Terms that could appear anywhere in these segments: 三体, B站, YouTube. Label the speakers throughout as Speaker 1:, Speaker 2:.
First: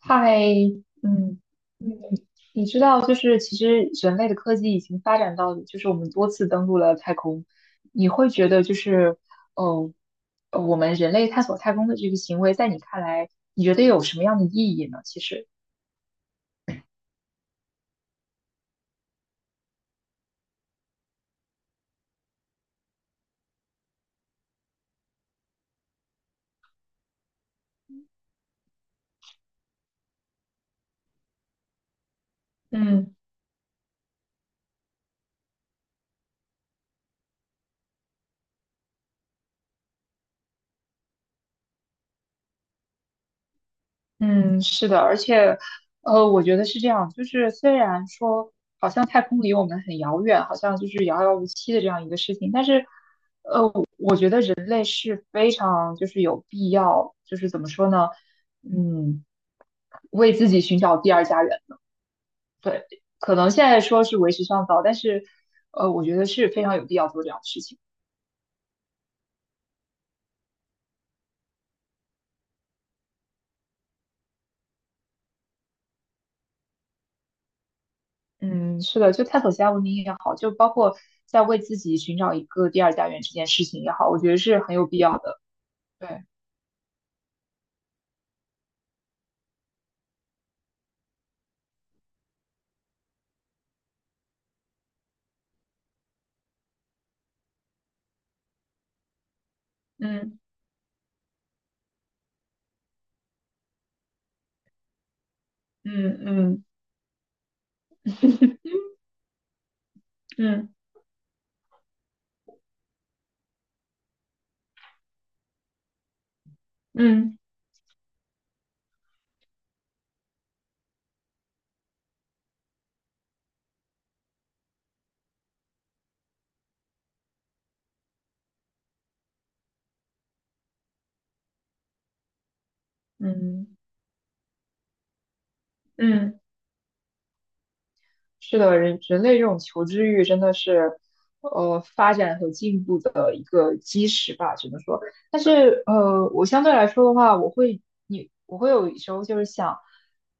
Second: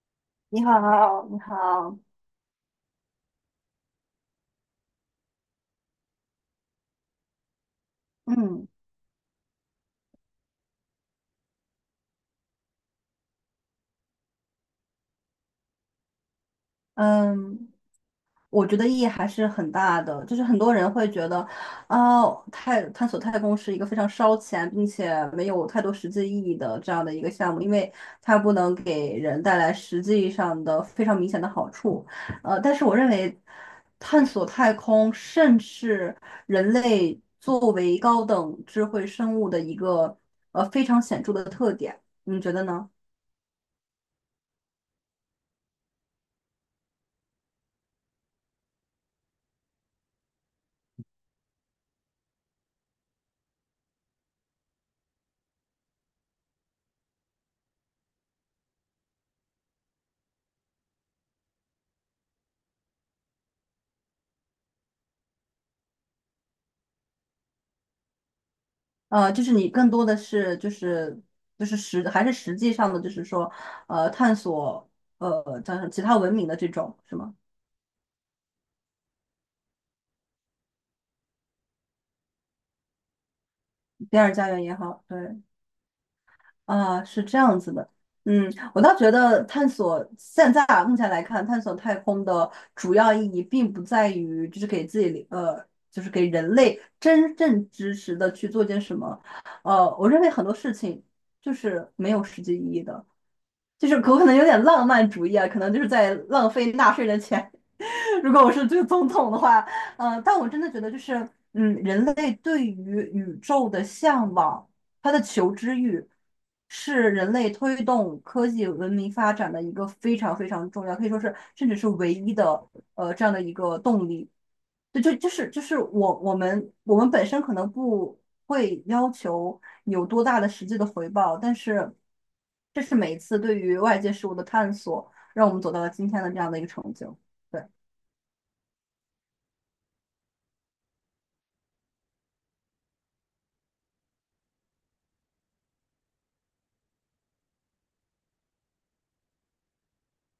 Speaker 1: 太
Speaker 2: 你好，你
Speaker 1: 嗯，
Speaker 2: 好，
Speaker 1: 你知道，就是其实人类的科技已经发展到，就是我们多次登陆了太空。你会觉得，
Speaker 2: 嗯
Speaker 1: 就是，哦，我们人类探索太空的这个行为，在你看来，你觉得有什么样的意义呢？其实，
Speaker 2: 嗯，我觉得意义还是很大的，就是很多人会觉得，哦，探索太空是一个非常烧钱，并且没有太多实际意义的这样的一个项目，因为它不能给人带来实际上的非常明显的好处。但是我认
Speaker 1: 嗯
Speaker 2: 为，探索太空甚是人类作为高等智慧生物的一个非常显著的特点，你觉得呢？
Speaker 1: 嗯，是的，而且，我觉得是这样，就是虽然说好像太空离我们很遥远，好像就是遥遥无期的这样一个事情。但是人类是非常就是有必要，就是怎么说呢，嗯，为自己寻找第二家园。对，可能现在说是为时尚早，但是我觉得是非常有必要做这样的事情。
Speaker 2: 就是你更多的是就是还是实际上的，就是说探索叫什么其他文明的这种是吗？
Speaker 1: 嗯，是的，就探索其他文明也好，就包括在为自己寻找一个第二家园这件事情也好，
Speaker 2: 第
Speaker 1: 我觉
Speaker 2: 二
Speaker 1: 得
Speaker 2: 家
Speaker 1: 是
Speaker 2: 园也
Speaker 1: 很有必
Speaker 2: 好，
Speaker 1: 要
Speaker 2: 对
Speaker 1: 的。对，
Speaker 2: 啊，是这样子的。嗯，我倒觉得探索现在啊目前来看，探索太空的主要意义并不在于就是给自己就是给人类真正知识的去做件什么，我认为
Speaker 1: 嗯
Speaker 2: 很多事情就是没有实际意义的。就是我可能有点浪漫主义啊，可能就是在
Speaker 1: 嗯
Speaker 2: 浪
Speaker 1: 嗯
Speaker 2: 费纳税人的钱。如果我是这个总统的话，但我真
Speaker 1: 嗯
Speaker 2: 的觉得就是，人类对于宇宙的向往，它的求知欲，是人
Speaker 1: 嗯
Speaker 2: 类推动科技文明发展的一个非常非常重要，可以说是甚至是唯一的，这样的一个动力。对，就是我们本身可能不会要求有多大的实际的回报，但是这是每一次对
Speaker 1: 嗯。
Speaker 2: 于外界事物的探索，让我们走到了今天的这
Speaker 1: 嗯，
Speaker 2: 样的一个成就。对，
Speaker 1: 是的，人类这种求知欲真的是，发展和进步的一个基石吧，只能说。但是，我相对来说的话，我会，我会有时候就是想，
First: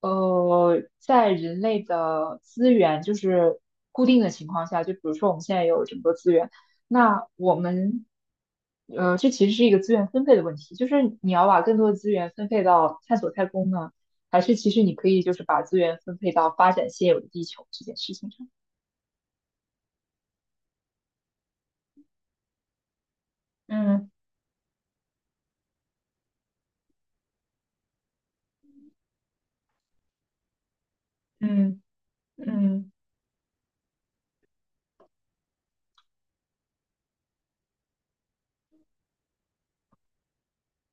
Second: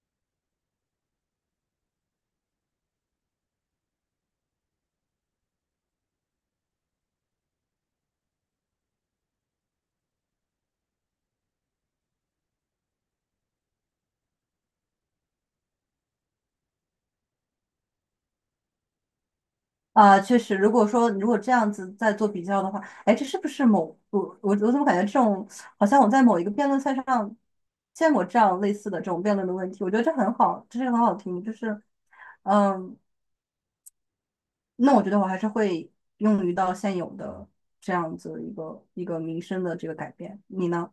Speaker 1: 在人类的资源就是固定的情况下，就比如说我们现在有这么多资源，那我们，这其实是一个资源分配的问题，就是你要把更多的资源分配到探索太空呢。还是其实你可以就是把资源分配到发展现有的地球这件事情上。
Speaker 2: 啊、确实，如果说如果这样子再做比较的话，哎，这是不是某
Speaker 1: 嗯
Speaker 2: 我我我怎么感觉这种好像我在某一个辩论赛上见过这样类似的这种辩论的问题？我觉得这很好，这是个很好听，就是
Speaker 1: 嗯嗯，
Speaker 2: 嗯。那我觉得我还是会用于到现有的这样子一个一个民生的这个改变。你呢？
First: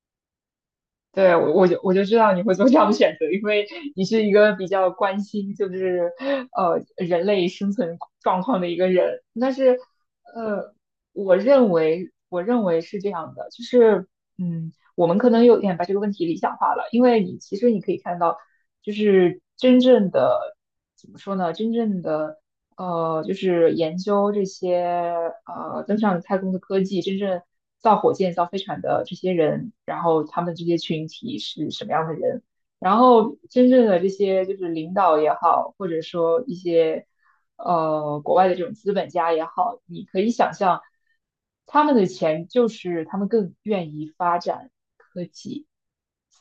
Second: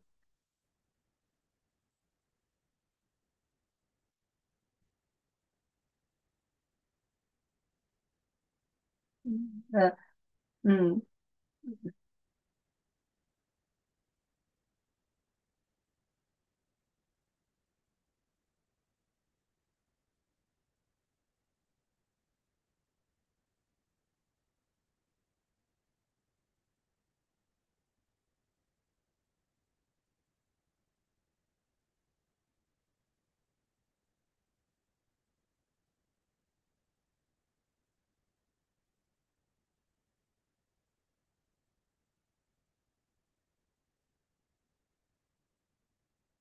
Speaker 1: 对，我就知道你会做这样的选择，因为你是一个比较关心就是人类生存状况的一个人。但
Speaker 2: 嗯
Speaker 1: 是
Speaker 2: 呃，
Speaker 1: 呃，
Speaker 2: 嗯
Speaker 1: 我认为是这样的，就是我们可能有点把这个问题理想化了，因为你其实你可以看到，就是真正的怎么说呢？真正的就是研究这些登上太空的科技，真正造火箭、造飞船的这些人，然后他们这些群体是什么样的人，然后真正的这些就是领导也好，或者说一些国外的这种资本家也好，你可以想象他们的钱就是他们更愿意发展。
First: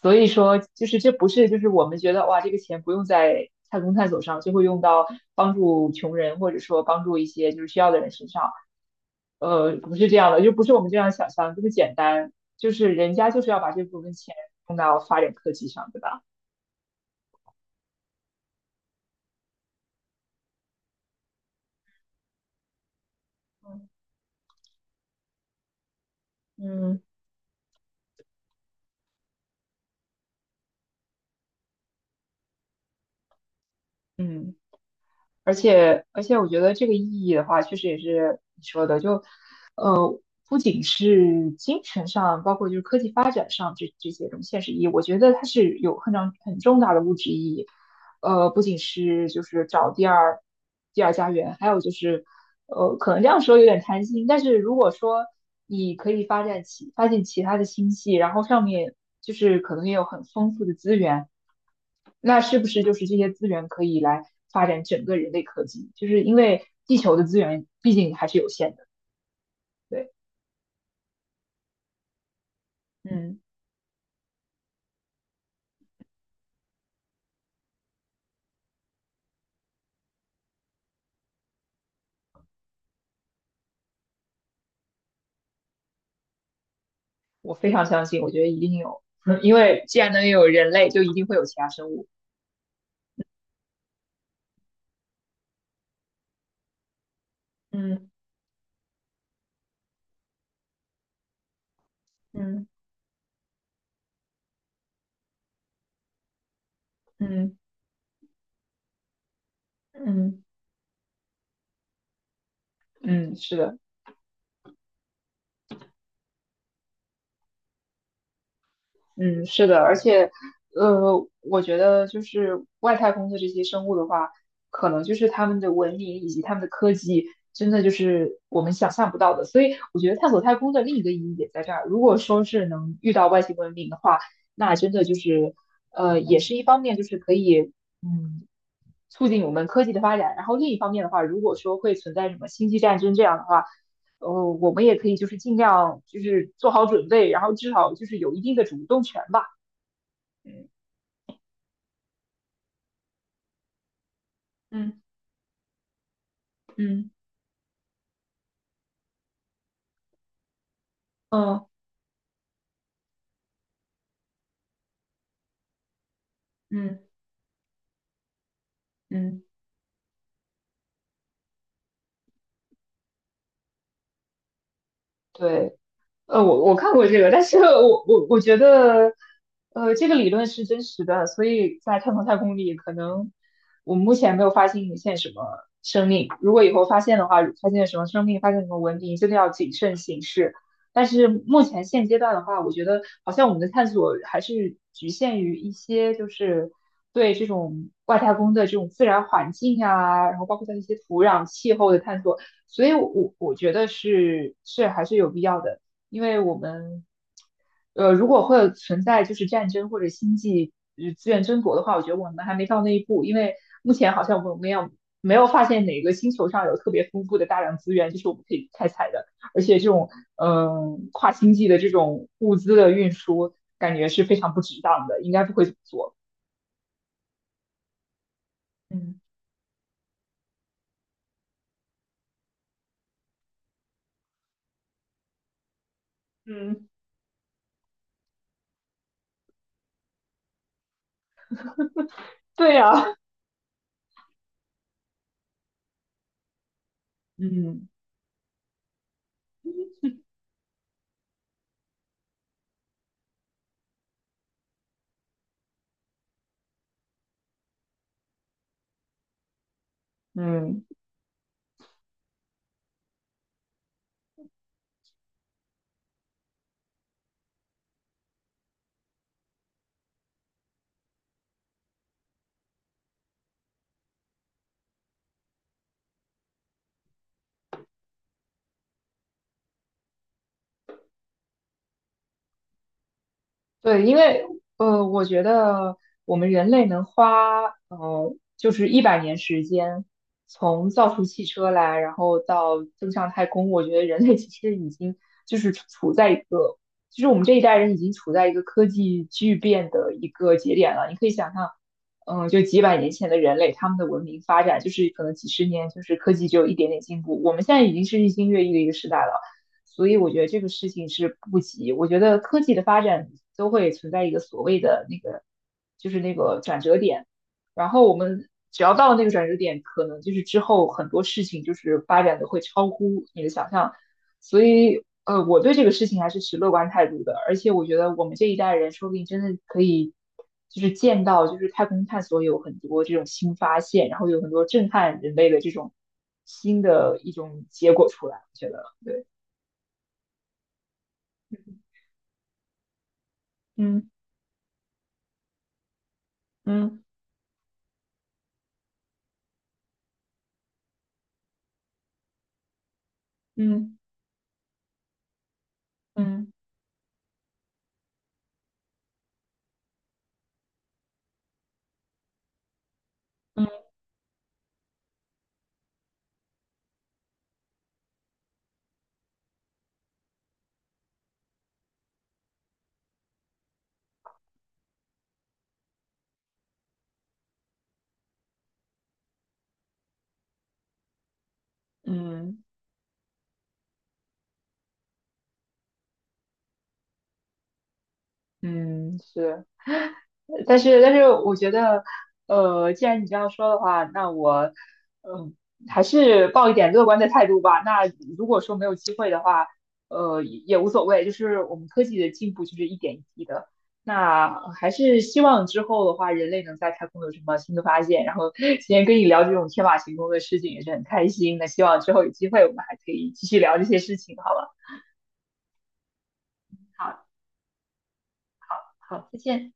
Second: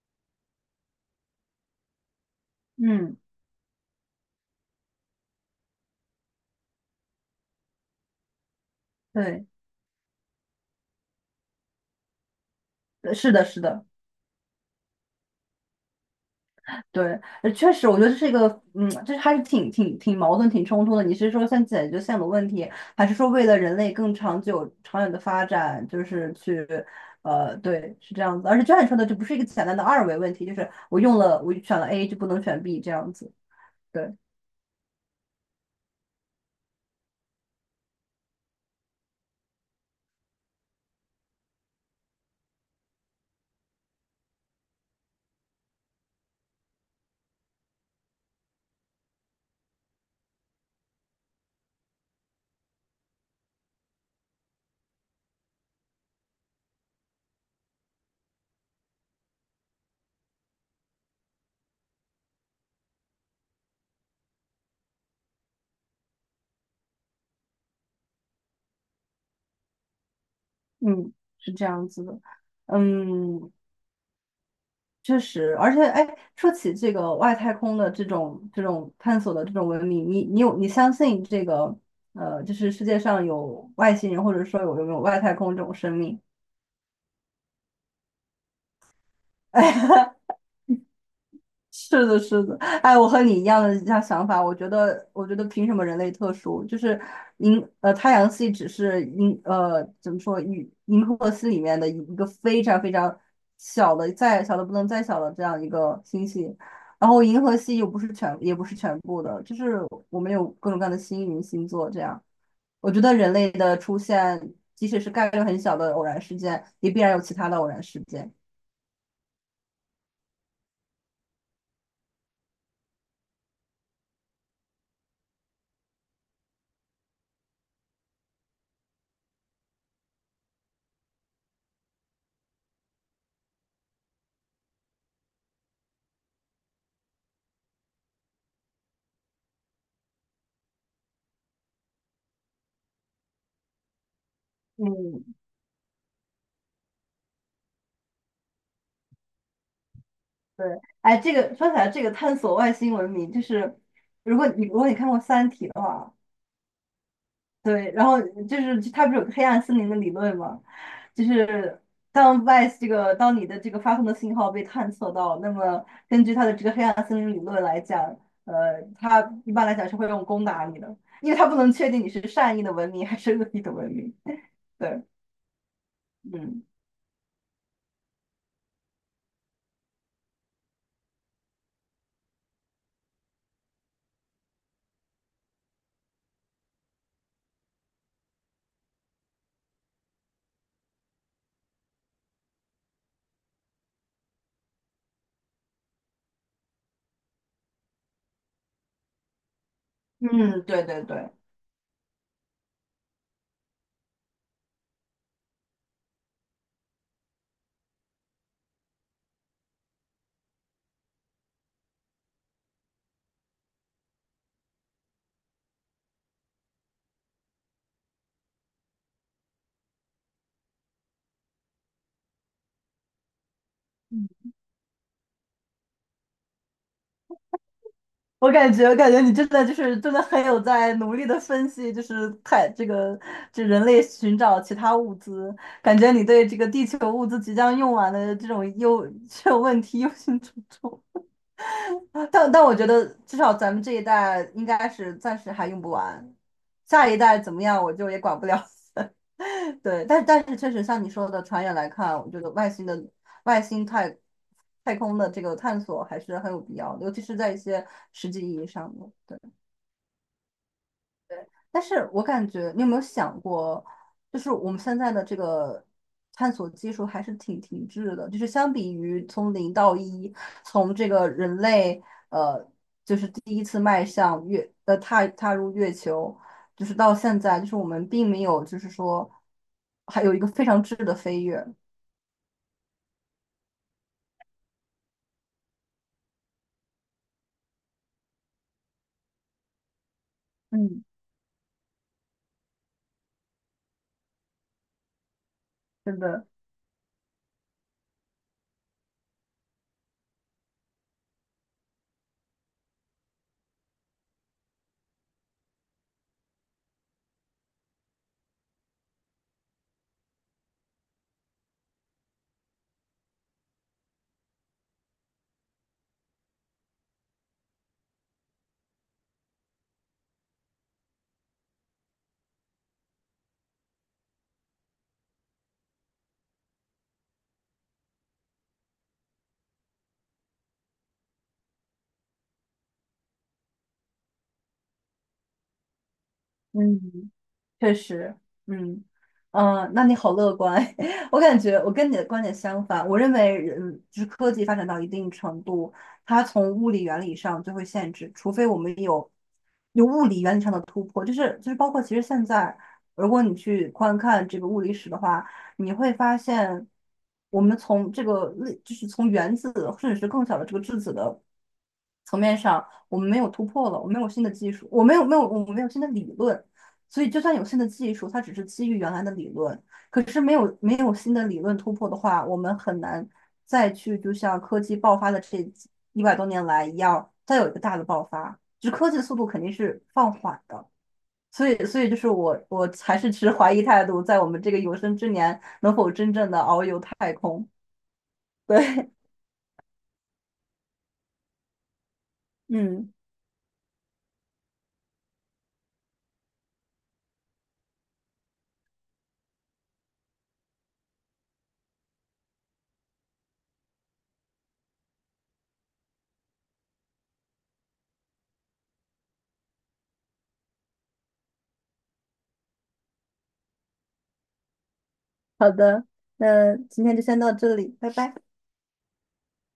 Speaker 1: 所以说，就是这不是就是我们觉得哇，这个钱不用
Speaker 2: 嗯，
Speaker 1: 在太空探索上，就会用到帮助穷人或者说帮助一些就是需要的人身上。
Speaker 2: 对，
Speaker 1: 不是这样的，就不是我们这样想象这么简单，就是人家
Speaker 2: 是
Speaker 1: 就
Speaker 2: 的，
Speaker 1: 是要
Speaker 2: 是
Speaker 1: 把这
Speaker 2: 的，
Speaker 1: 部分钱用到发展科技上，对吧？
Speaker 2: 对，确实，我觉得这是一个，这还是挺矛盾、挺冲突的。你是说先解决现有的问题，还是说为了人类更长久、长远的发展，就是去，
Speaker 1: 嗯，
Speaker 2: 对，是这样子。而且就像你说的，这不是一个简单的二维问题，就是我用了，我选了 A 就不能选 B 这样子。对。
Speaker 1: 嗯。而且，我觉得这个意义的话，确实也是你说的，就呃，不仅是精神上，包括就是科技发展上这这些这种现实意义，我觉得它是有很长很重大的物质意义。不仅是就是找第二家园，还有就是可能这样说有点贪心，但是如果说你可以发现其他的星系，然后上面就是可能也有很丰富的资源。那是不是就是这些资源可以来发展整个人类科技？就是因为地球的资源毕竟还是有限的。对，
Speaker 2: 嗯，是这样子的，
Speaker 1: 嗯，
Speaker 2: 嗯，确实，而且，哎，说起这个外太空的这种探索的这种文明，你相信这个就是世界上有外星人，或者说有没有外太空这种生命？
Speaker 1: 我非常相信，我觉得一定有，因为既然 能有人类，就一定会有其他生
Speaker 2: 是
Speaker 1: 物。
Speaker 2: 的，是的，哎，我和你一样想法。我觉得凭什么人类特殊？就是
Speaker 1: 嗯
Speaker 2: 太阳系只是银呃怎么说银银河系里面的一个非
Speaker 1: 嗯
Speaker 2: 常非常小的，再小的不能再小的这样一个星系。然后银河
Speaker 1: 嗯
Speaker 2: 系又不是全，也不是全部的，就是我们
Speaker 1: 嗯
Speaker 2: 有各种各样的星云星座这样。我觉得人
Speaker 1: 嗯，
Speaker 2: 类
Speaker 1: 是
Speaker 2: 的
Speaker 1: 的。
Speaker 2: 出现，即使是概率很小的偶然事件，也必然有其他的偶然事件。
Speaker 1: 嗯，是的，而且，我觉得就是外太空的这些生物的话，可能就是他们的文明以及他们的科技，真的就是我们想象不到的。所以我觉得探索太空的另一个意义也在这儿。如果说是能遇到外星文明的话，那真的就是，也是一方面就是可以，嗯，促进我们科技的发展。然后另一方面的话，如果说会存在什么星际战争这样的话，呃，我们也可以
Speaker 2: 嗯，
Speaker 1: 就是尽量就是做好准备，然后至少就是有一定的主动权吧。
Speaker 2: 对，
Speaker 1: 嗯
Speaker 2: 哎，这个说起来，这个探索外星文明，就是如果你
Speaker 1: 嗯
Speaker 2: 看过《三体》的话，
Speaker 1: 嗯
Speaker 2: 对，然后就是它不是有个黑暗森林的理论吗？就
Speaker 1: 嗯
Speaker 2: 是当你的这个发送的信号被探测到，那么根据它的这个黑
Speaker 1: 嗯
Speaker 2: 暗森林理论来讲，呃，它
Speaker 1: 嗯，
Speaker 2: 一般来讲是会用攻打你的，因为它不能确定你是善意的文明还是恶意的文明。对，
Speaker 1: 对，
Speaker 2: 嗯
Speaker 1: 我看过这个，但是我觉得，这个理论是真实的，所以在太空里，可能我们目前没有发现什么生命。如果以后发现的话，发现什么生命，发现什么文明，真的要谨慎行事。但是目前现阶段的话，我觉得好像我们的探索还是局限于一些，就是对这种外太空的这种自然环境啊，然后包
Speaker 2: 嗯，
Speaker 1: 括它的一
Speaker 2: 对
Speaker 1: 些
Speaker 2: 对
Speaker 1: 土
Speaker 2: 对。
Speaker 1: 壤、气候的探索。所以我觉得是还是有必要的。因为我们，如果会存在就是战争或者星际资源争夺的话，我觉得我们还没到那一步，因为目前好像我们没有发现哪个星球上有特别丰富的大量资源，就是我们可以开采的，而且这种跨星际的这种物资的运输，感觉是非常不值当的，应该不会怎么做。
Speaker 2: 我感觉
Speaker 1: 嗯
Speaker 2: 你真的就是真的很有在努力的分析，就是太这个这人类寻找其他物资，感觉你对这个地
Speaker 1: 嗯，
Speaker 2: 球物资即将用完的这种这种问题忧心忡忡。但
Speaker 1: 对
Speaker 2: 我觉得
Speaker 1: 呀。
Speaker 2: 至少咱们这一代应该是暂时还用不完，下一代怎么样
Speaker 1: 嗯
Speaker 2: 我就也管不了。对，但是确实像你说的，长远来看，我觉得外星的外星太太空的这个探索还是很有必要的，尤其是在一些实际意义上的。对。
Speaker 1: 嗯。
Speaker 2: 对，但是我感觉，你有没有想过，就是我们现在的这个探索技术还是挺停滞的，就是相比于从零到一，从这个人类呃，就是第一次迈向月呃踏踏入月球，就是到现在，就是我们并没有就是说还有一个非常质的飞跃。
Speaker 1: 对，因为我觉得我们人类能花就是100年时间，从
Speaker 2: 嗯
Speaker 1: 造出汽车来，然后到登上太空，我觉得人类其实已经就是处
Speaker 2: 真
Speaker 1: 在一
Speaker 2: 的，
Speaker 1: 个，就是我们这一代人已经处在一个科技巨变的一个节点了。你可以想象，嗯，就几百年前的人类，他们的文明发展就是可能几十年，就是科技只有一点点进步，我们现在已经是日新月异的一个时代了。所以我觉得这个事情是不急。我觉得科技的发展都会存在一个所谓的那个，就是那个转折点。然后我们只要到了那个转折点，可能就是之后很多事情就是发展的会超乎你的想象。所以，我对这个事情还是持乐观态度的。而且我觉得我们这一代人说不定真的可以，就是见到就是太空探索有很多这种新发现，然后有很多震撼人类的这种新的
Speaker 2: 嗯，
Speaker 1: 一种结
Speaker 2: 确
Speaker 1: 果出
Speaker 2: 实，
Speaker 1: 来。我觉
Speaker 2: 嗯
Speaker 1: 得，
Speaker 2: 嗯
Speaker 1: 对。
Speaker 2: 那你好乐观。我感觉我跟你的观点相反，我认为人
Speaker 1: 嗯。
Speaker 2: 就是科技发展到一定程度，它从物
Speaker 1: 嗯
Speaker 2: 理原理上就会限制，除非我们有物理原理上的突破，就是包括其实现在，如果你去
Speaker 1: 嗯
Speaker 2: 观看这个物理史的话，你会发
Speaker 1: 嗯
Speaker 2: 现我们从这个类就是从原子甚至是更小的这个质子的层面上，我们没有突
Speaker 1: 嗯
Speaker 2: 破了，我没有新的技术，我没有新的理论，所以就算有新的技术，它只是基于原来的理论。可是没有新的理论突破的话，我们很难再去就像科技爆发的这100多年来一样，再有一个大的爆发。就是科技的速度肯定是放缓的，所以就是我
Speaker 1: 嗯
Speaker 2: 我还是持怀疑态度，在我们这个有生之年能否真正的遨游太空？对，
Speaker 1: 嗯，嗯，是，但是我觉得，既
Speaker 2: 嗯，
Speaker 1: 然你这样说的话，那我，嗯、还是抱一点乐观的态度吧。那如果说没有机会的话，也无所谓，就是我们科技的进步就是一点一滴的。那还是希望之后的话，人类能在太空有什么新的发现。然后今天跟你聊这种天马行空的事情也是很开心。那希望之后有机会我们还可以继续聊这些事情，好吧？
Speaker 2: 好的，那今天就
Speaker 1: 好，
Speaker 2: 先到这里，拜拜。
Speaker 1: 好，再见。